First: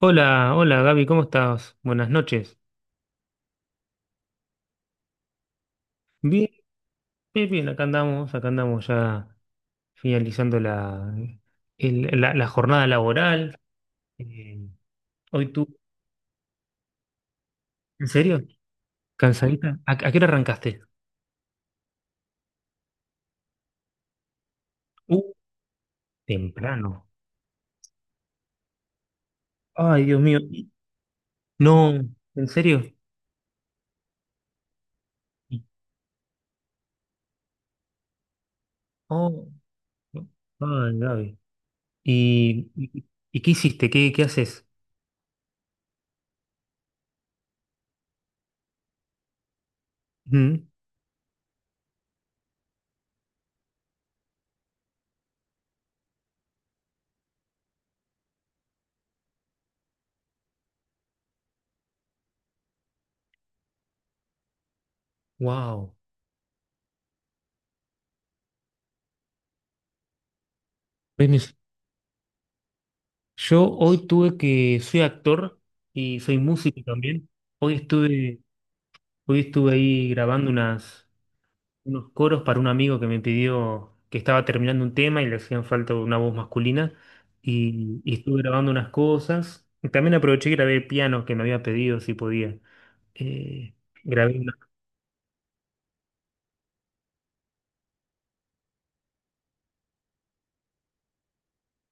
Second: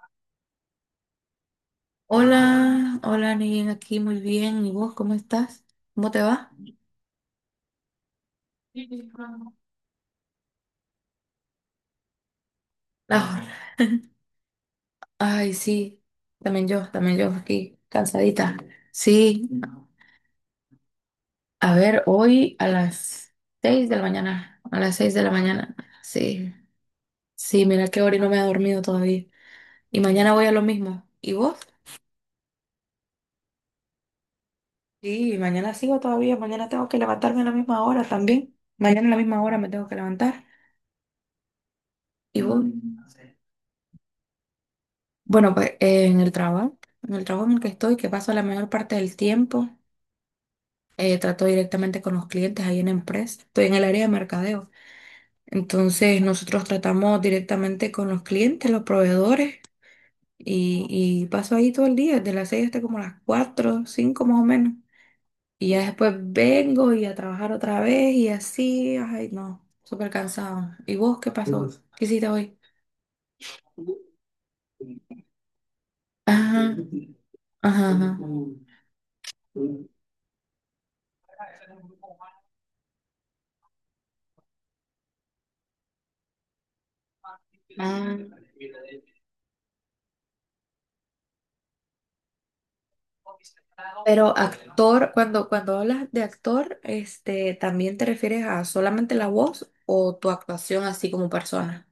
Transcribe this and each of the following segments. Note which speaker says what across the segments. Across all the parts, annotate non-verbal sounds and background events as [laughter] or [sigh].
Speaker 1: Hola, hola Gaby, ¿cómo estás? Buenas noches.
Speaker 2: Hola, hola, Nien, aquí muy bien. ¿Y vos cómo estás? ¿Cómo te
Speaker 1: Bien,
Speaker 2: va?
Speaker 1: bien, bien, acá andamos ya
Speaker 2: La
Speaker 1: finalizando la jornada
Speaker 2: jornada.
Speaker 1: laboral. Eh, hoy
Speaker 2: Ay,
Speaker 1: tú,
Speaker 2: sí, también yo aquí,
Speaker 1: ¿en serio?
Speaker 2: cansadita. Sí,
Speaker 1: ¿Cansadita? ¿A qué hora arrancaste?
Speaker 2: a ver, hoy a las seis de la mañana, a las seis
Speaker 1: Uh,
Speaker 2: de la mañana. Sí,
Speaker 1: temprano.
Speaker 2: sí, mira qué hora y no me ha dormido todavía. Y
Speaker 1: Ay, Dios
Speaker 2: mañana
Speaker 1: mío.
Speaker 2: voy a lo
Speaker 1: Y,
Speaker 2: mismo. ¿Y vos?
Speaker 1: no, ¿en serio?
Speaker 2: Sí,
Speaker 1: Y,
Speaker 2: mañana sigo todavía, mañana tengo que levantarme a la misma hora también. Mañana a la misma
Speaker 1: oh,
Speaker 2: hora me tengo que
Speaker 1: no,
Speaker 2: levantar.
Speaker 1: ay, Gaby.
Speaker 2: ¿Y vos?
Speaker 1: ¿Y, y, y qué hiciste? ¿Qué haces?
Speaker 2: Bueno, pues en el trabajo, en el trabajo en el que estoy, que paso la mayor parte del tiempo, trato directamente con los clientes ahí en la empresa. Estoy en el área de mercadeo. Entonces, nosotros tratamos directamente con los clientes, los proveedores, y paso ahí todo el día, desde las 6 hasta como las 4 5 más o menos. Y ya
Speaker 1: Wow.
Speaker 2: después vengo y a trabajar otra vez y así, ay, no, súper cansado. ¿Y vos qué pasó? ¿Qué hiciste hoy?
Speaker 1: Yo hoy tuve que, soy actor y
Speaker 2: [laughs]
Speaker 1: soy
Speaker 2: Ajá,
Speaker 1: músico también. Hoy
Speaker 2: ajá, ajá.
Speaker 1: estuve Hoy estuve ahí grabando unos coros para un amigo que me pidió que estaba terminando un tema y le hacían falta una voz masculina. Y
Speaker 2: Ah.
Speaker 1: estuve grabando unas cosas. Y también aproveché y grabé piano que me había pedido si podía. Eh,
Speaker 2: Pero
Speaker 1: grabé una.
Speaker 2: actor, cuando, cuando hablas de actor, este, ¿también te refieres a solamente la voz o tu actuación así como persona?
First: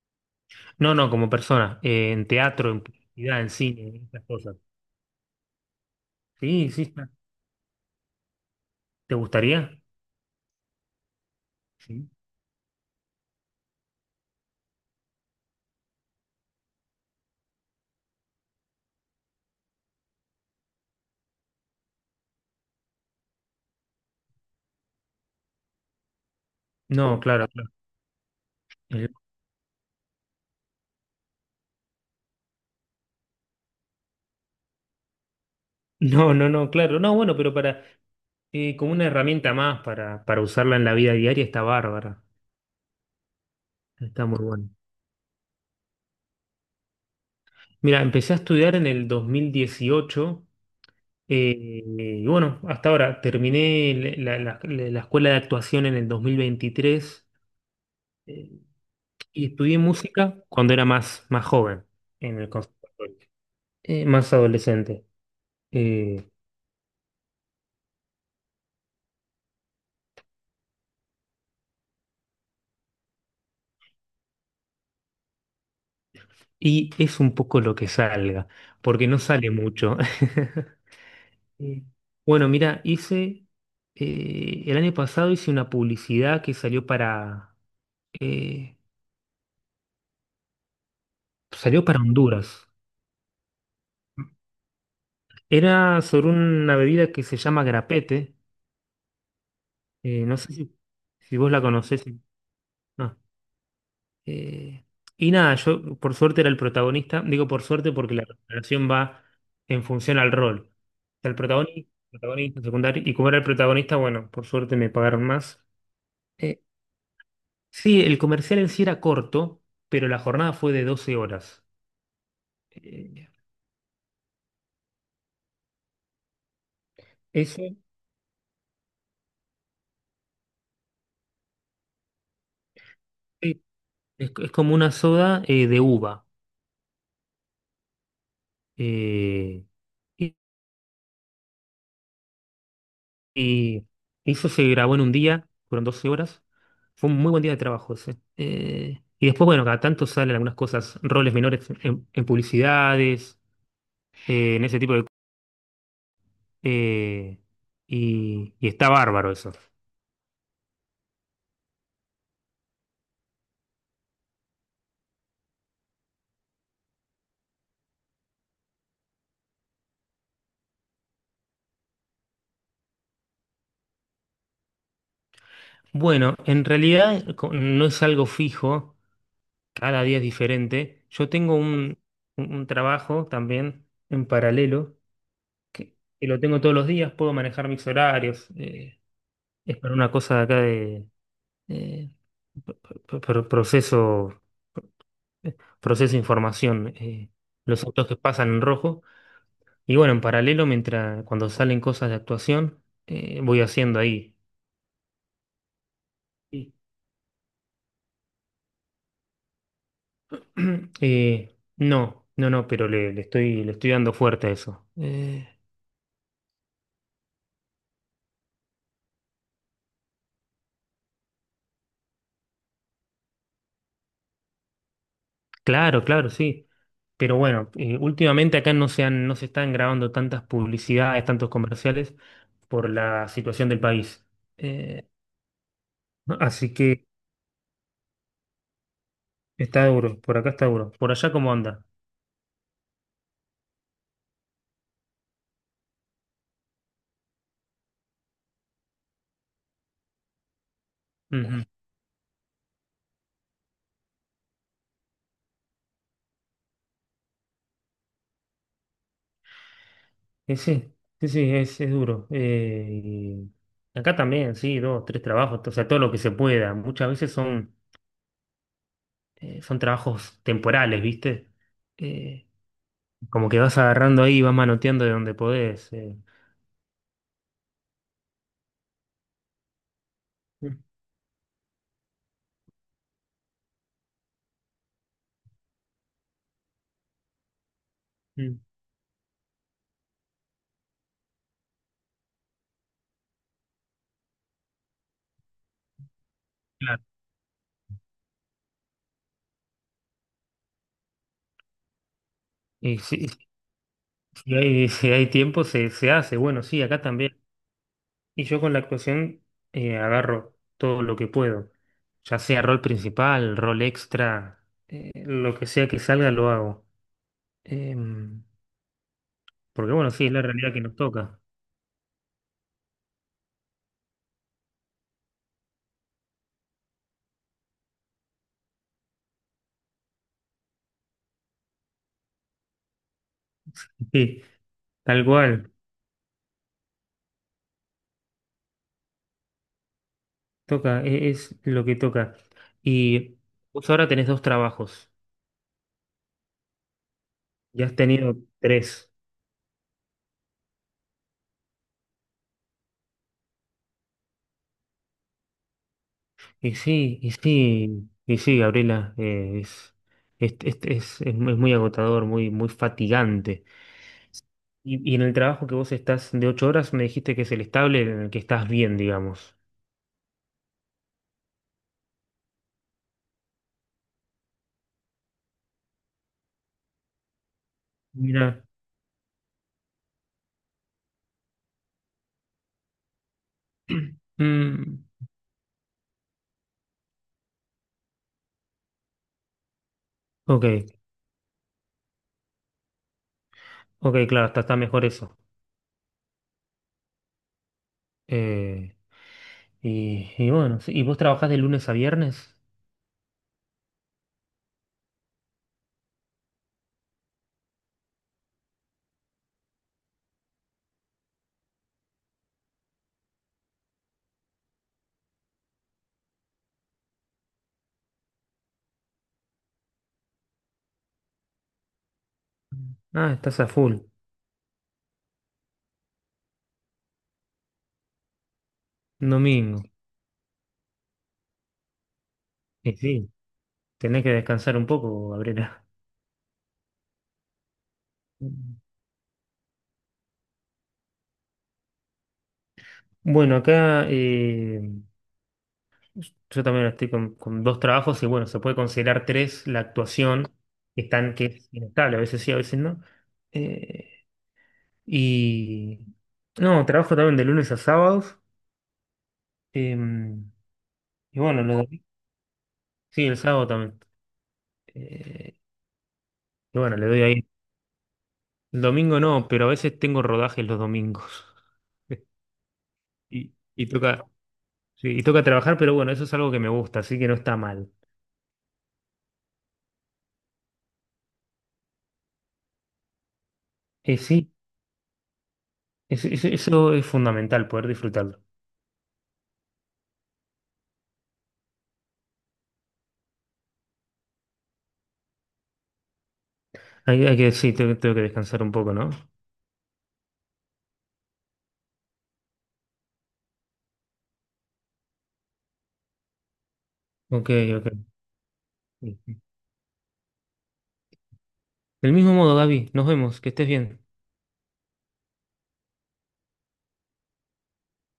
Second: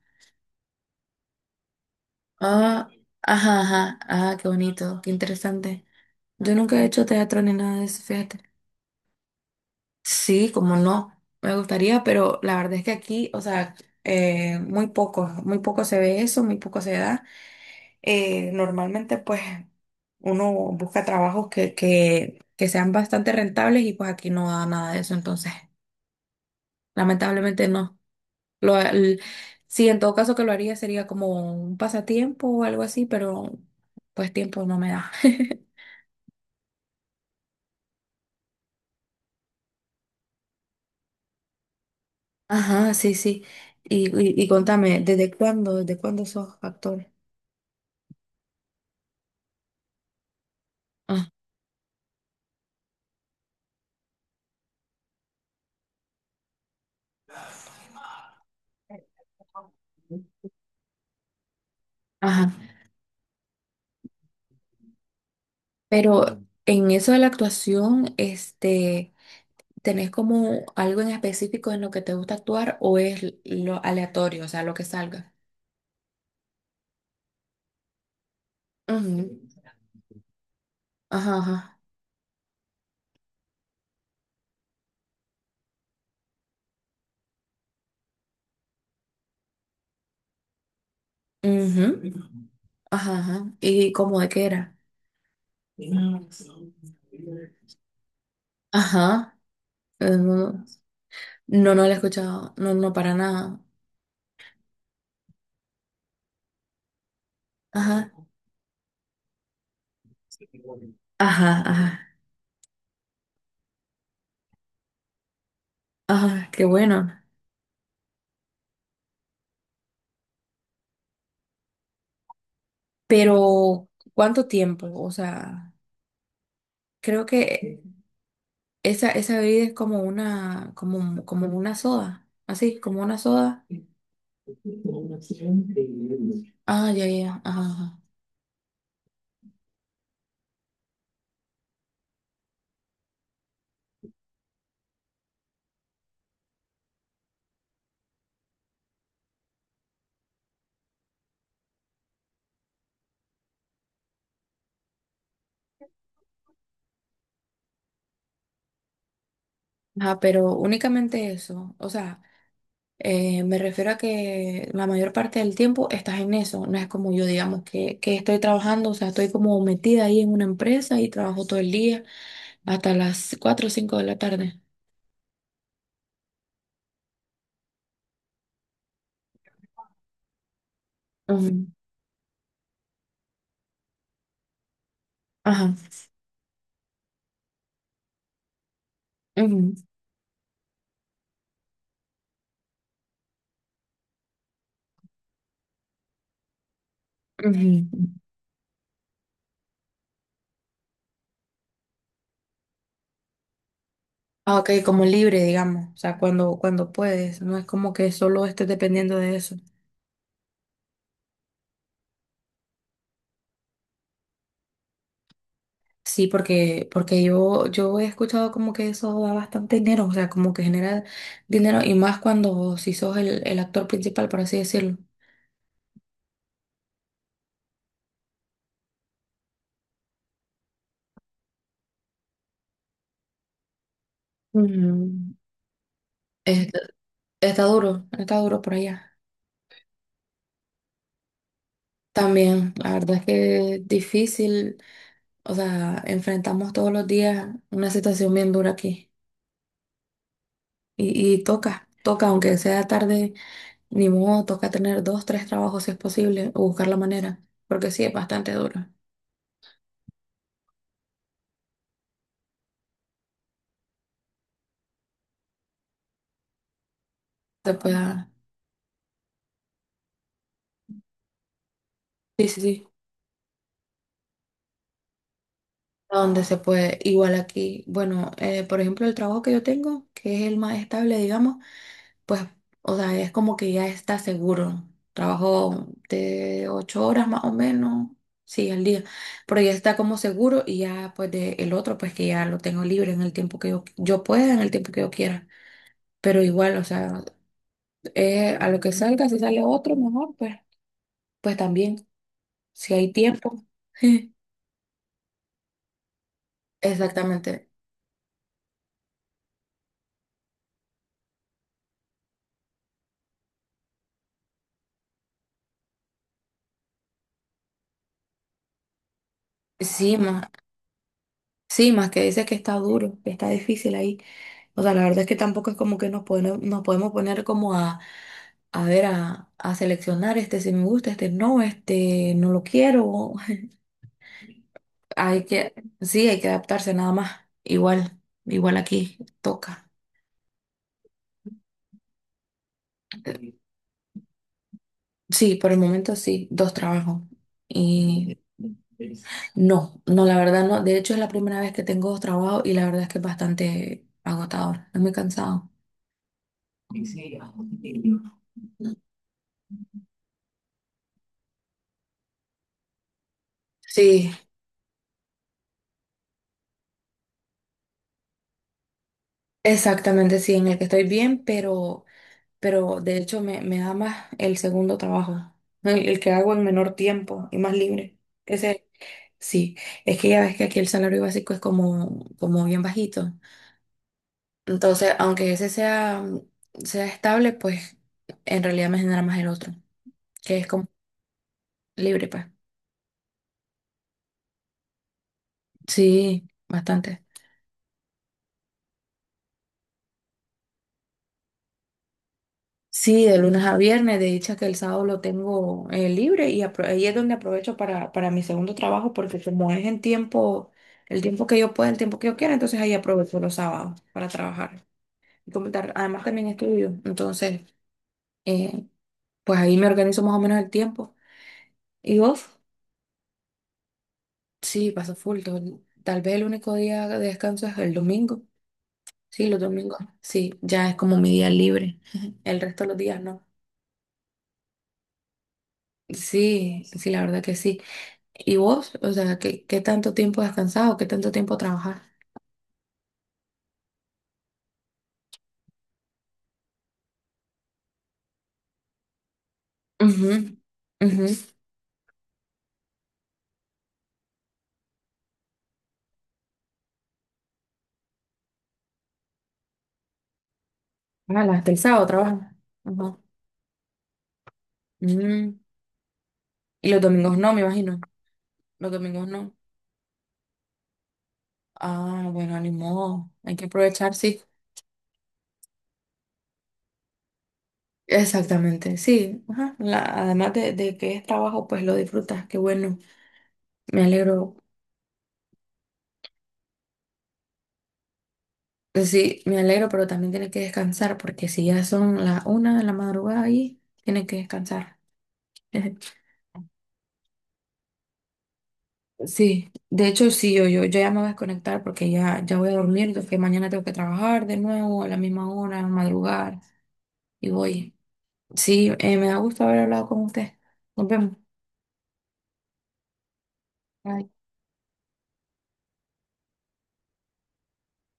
Speaker 1: No, no, como persona, en teatro, en
Speaker 2: Ah,
Speaker 1: publicidad, en
Speaker 2: ajá,
Speaker 1: cine, en
Speaker 2: ajá,
Speaker 1: estas
Speaker 2: ah, qué
Speaker 1: cosas.
Speaker 2: bonito, qué interesante. Yo
Speaker 1: Sí,
Speaker 2: nunca
Speaker 1: sí,
Speaker 2: he hecho
Speaker 1: está.
Speaker 2: teatro ni nada de eso, fíjate.
Speaker 1: ¿Te gustaría?
Speaker 2: Sí, como no, me gustaría,
Speaker 1: Sí.
Speaker 2: pero la verdad es que aquí, o sea, muy poco se ve eso, muy poco se da. Normalmente pues uno busca trabajos que, que sean bastante rentables y pues aquí no da nada de eso, entonces
Speaker 1: No, claro,
Speaker 2: lamentablemente
Speaker 1: claro.
Speaker 2: no. Lo,
Speaker 1: El...
Speaker 2: el- sí, en todo caso que lo haría sería como un pasatiempo o algo así, pero pues tiempo no me da. [laughs]
Speaker 1: [laughs] No, no, no, claro. No, bueno, pero como una herramienta más para usarla en la vida diaria está bárbara.
Speaker 2: Ajá, sí, sí. Y,
Speaker 1: Está
Speaker 2: y,
Speaker 1: muy
Speaker 2: y
Speaker 1: bueno.
Speaker 2: contame, desde cuándo sos actor?
Speaker 1: Mira, empecé a estudiar en el 2018,
Speaker 2: Ah,
Speaker 1: y bueno, hasta ahora terminé la escuela de actuación en el 2023. eh, y estudié música cuando era más joven en el
Speaker 2: ajá.
Speaker 1: conservatorio, más adolescente. eh,
Speaker 2: Pero en eso de la actuación, este... ¿Tenés como algo en específico en lo que te gusta actuar o es lo aleatorio, o sea, lo que salga?
Speaker 1: y es un poco lo que salga, porque no
Speaker 2: Ujú.
Speaker 1: sale mucho. [laughs]
Speaker 2: Ajá, ajá.
Speaker 1: Sí. Bueno, mira, el año pasado hice una publicidad que eh, salió para
Speaker 2: Ujú.
Speaker 1: Honduras.
Speaker 2: Ajá, ajá. ¿Y cómo de qué era?
Speaker 1: Era sobre una bebida que se llama grapete.
Speaker 2: Ajá.
Speaker 1: No
Speaker 2: No,
Speaker 1: sé si vos la
Speaker 2: no, no lo he
Speaker 1: conocés.
Speaker 2: escuchado. No, no, para
Speaker 1: No.
Speaker 2: nada.
Speaker 1: Eh, y nada, yo por suerte era el protagonista. Digo por suerte
Speaker 2: Ajá.
Speaker 1: porque la relación va en función al rol. O sea, el
Speaker 2: Ajá,
Speaker 1: protagonista,
Speaker 2: ajá.
Speaker 1: protagonista, secundario. Y como era el protagonista, bueno, por suerte me pagaron más.
Speaker 2: Ajá,
Speaker 1: Eh,
Speaker 2: qué bueno.
Speaker 1: sí, el comercial en sí era corto, pero la jornada fue de doce horas. Eh,
Speaker 2: Pero, ¿cuánto tiempo? O sea, creo
Speaker 1: eso
Speaker 2: que esa bebida es como una, como, como una soda. Así, como una
Speaker 1: eh,
Speaker 2: soda.
Speaker 1: es como una soda de uva.
Speaker 2: Ah, ya, ya. Ajá, ajá.
Speaker 1: Eh, Y eso se grabó en un día, fueron 12 horas. Fue un muy buen día de trabajo ese. Y después, bueno, cada tanto salen algunas cosas, roles menores en publicidades, en ese tipo de... eh, y está bárbaro eso.
Speaker 2: Ajá, pero únicamente eso. O sea, me refiero a que la mayor parte del tiempo estás en eso. No es como yo, digamos, que estoy trabajando, o sea, estoy como metida ahí en una empresa y trabajo todo el día hasta las 4 o 5 de la tarde.
Speaker 1: Bueno, en realidad no es algo fijo, cada día es diferente. Yo tengo
Speaker 2: Ujú,
Speaker 1: un, un- un trabajo también en paralelo,
Speaker 2: ajá.
Speaker 1: que lo tengo todos los días, puedo manejar mis horarios.
Speaker 2: Ujú,
Speaker 1: Es para una cosa de acá. eh, pro- Proceso, proceso información,
Speaker 2: ujú.
Speaker 1: los autos que pasan en rojo. Y bueno, en paralelo, mientras cuando salen cosas de actuación, voy haciendo ahí.
Speaker 2: Ah, ok, como libre, digamos. O sea, cuando,
Speaker 1: Y,
Speaker 2: cuando puedes. No es como que solo estés dependiendo de eso.
Speaker 1: [clears throat] no, pero le le estoy dando fuerte a eso.
Speaker 2: Sí, porque, porque yo he escuchado como que eso da bastante dinero, o sea, como que genera dinero y más cuando si sos el actor principal, por así decirlo.
Speaker 1: Claro, claro, sí. Pero bueno, últimamente acá no se están grabando tantas publicidades, tantos comerciales por la situación del país. Eh,
Speaker 2: Mm,
Speaker 1: Así
Speaker 2: está,
Speaker 1: que...
Speaker 2: está duro por allá.
Speaker 1: Está duro, por acá está duro. ¿Por allá cómo anda?
Speaker 2: También, la verdad es que es difícil, o sea, enfrentamos todos los días una situación bien dura aquí. Y
Speaker 1: Ujú.
Speaker 2: toca, toca, aunque sea tarde, ni modo, toca tener dos, tres trabajos si es posible, o buscar la manera, porque sí, es bastante duro.
Speaker 1: Eh, sí, sí, sí, es duro. Y acá también, sí, dos, tres trabajos, o sea, todo lo que se pueda. Muchas veces
Speaker 2: Se pueda,
Speaker 1: son trabajos temporales, ¿viste? Eh,
Speaker 2: sí, sí, sí.
Speaker 1: Como que vas agarrando ahí y vas manoteando de donde podés.
Speaker 2: A donde se puede. Igual aquí, bueno, por ejemplo, el trabajo que yo tengo, que es el más
Speaker 1: Mm,
Speaker 2: estable, digamos, pues, o sea, es como que ya está seguro. Trabajo de ocho horas más o menos,
Speaker 1: mm.
Speaker 2: sí, al día, pero ya está como seguro y ya pues de el otro, pues que ya lo tengo libre en el tiempo que yo pueda, en el tiempo que yo quiera. Pero igual, o
Speaker 1: Claro.
Speaker 2: sea, a lo que salga, si sale otro mejor, pues, pues también, si
Speaker 1: Y
Speaker 2: hay tiempo. [laughs]
Speaker 1: si si hay tiempo, se hace. Bueno, sí, acá también.
Speaker 2: Exactamente.
Speaker 1: Y yo con la actuación, agarro todo lo que puedo, ya sea rol principal, rol extra, lo que sea que salga lo hago. Em, Porque bueno,
Speaker 2: Sí,
Speaker 1: sí, es la realidad que nos toca.
Speaker 2: sí, más que dice que está duro, que está difícil ahí. O sea, la verdad es que tampoco es como que nos podemos poner como a ver, a seleccionar este si me gusta, este no lo quiero.
Speaker 1: [laughs] Sí,
Speaker 2: [laughs]
Speaker 1: tal
Speaker 2: Hay
Speaker 1: cual,
Speaker 2: que, sí, hay que adaptarse nada más. Igual, igual aquí toca.
Speaker 1: toca, es, lo que toca. Y
Speaker 2: Eh,
Speaker 1: vos ahora tenés dos trabajos,
Speaker 2: Sí, por el momento sí, dos trabajos.
Speaker 1: ya has tenido
Speaker 2: Y
Speaker 1: tres.
Speaker 2: no, no, la verdad no. De hecho, es la primera vez que tengo dos trabajos y la verdad es que es bastante agotador. Es muy cansado.
Speaker 1: Gabriela, es muy, es muy agotador, muy, muy fatigante.
Speaker 2: Sí,
Speaker 1: Y en el trabajo que vos estás de ocho horas, me dijiste que es el estable en el que estás bien, digamos.
Speaker 2: exactamente, sí, en el que estoy bien, pero de hecho me, me da más el segundo trabajo, el que hago en menor tiempo y más libre.
Speaker 1: Mira.
Speaker 2: Ese, sí, es que ya ves que aquí el salario básico es como, como bien bajito.
Speaker 1: Mm,
Speaker 2: Entonces, aunque ese sea, sea estable, pues en realidad me genera más el otro, que
Speaker 1: ok,
Speaker 2: es como libre, pues.
Speaker 1: ok, claro, está, está mejor eso.
Speaker 2: Sí, bastante.
Speaker 1: Eh, y bueno, sí, ¿y vos trabajás de lunes a viernes?
Speaker 2: Sí, de lunes a viernes, de dicha que el sábado lo tengo libre y ahí es donde aprovecho para mi segundo trabajo porque como es en tiempo, el tiempo que yo pueda, el tiempo que yo quiera, entonces ahí aprovecho los sábados para trabajar. Y como además también estudio, entonces eh, pues ahí me organizo más o menos el tiempo. Y vos,
Speaker 1: Ah, estás a full,
Speaker 2: sí, paso full, tal vez el único día de descanso es el domingo. Sí, los
Speaker 1: domingo.
Speaker 2: domingos, sí, ya es como mi día libre, [laughs] el resto de los
Speaker 1: Y
Speaker 2: días
Speaker 1: sí,
Speaker 2: no.
Speaker 1: tenés que descansar un poco, Gabriela.
Speaker 2: Sí, sí, la verdad que sí. ¿Y vos? O sea, ¿qué, qué tanto tiempo has descansado? ¿Qué tanto tiempo trabajas?
Speaker 1: Bueno, acá yo también estoy con dos trabajos y bueno, se puede considerar tres la actuación,
Speaker 2: Ujú, ujú.
Speaker 1: que es inestable, a veces sí, a veces no. Eh, Y no, trabajo también de lunes a sábados. em, y
Speaker 2: Ah,
Speaker 1: bueno,
Speaker 2: hasta el sábado trabajas. Ajá.
Speaker 1: sí, el sábado también. Eh,
Speaker 2: Mm,
Speaker 1: y
Speaker 2: y
Speaker 1: bueno,
Speaker 2: los
Speaker 1: le doy
Speaker 2: domingos
Speaker 1: ahí.
Speaker 2: no, me imagino.
Speaker 1: El
Speaker 2: Los
Speaker 1: domingo
Speaker 2: domingos
Speaker 1: no,
Speaker 2: no.
Speaker 1: pero a veces tengo rodajes los domingos. [laughs]
Speaker 2: Ah, bueno, ni modo.
Speaker 1: Y,
Speaker 2: Hay que
Speaker 1: y
Speaker 2: aprovechar,
Speaker 1: toca,
Speaker 2: sí.
Speaker 1: sí, y toca trabajar, pero bueno, eso es algo que me gusta, así que no está mal.
Speaker 2: Exactamente, sí. Ajá. Además de que es trabajo, pues lo disfrutas. Qué bueno. Me
Speaker 1: Sí,
Speaker 2: alegro.
Speaker 1: eso es fundamental, poder disfrutarlo.
Speaker 2: Pues sí, me alegro, pero también tienes que descansar porque si ya son las una de la madrugada ahí, tienes que descansar. [laughs]
Speaker 1: Sí, tengo que descansar un poco, ¿no?
Speaker 2: Sí, de hecho sí, yo ya me voy a desconectar porque ya, ya voy a dormir, que mañana tengo que trabajar de nuevo a la misma hora, madrugar
Speaker 1: Ok,
Speaker 2: y
Speaker 1: ok.
Speaker 2: voy. Sí,
Speaker 1: Del
Speaker 2: me da gusto haber hablado con usted. Nos vemos.
Speaker 1: mismo modo, Gaby, nos vemos, que estés bien.
Speaker 2: Bye.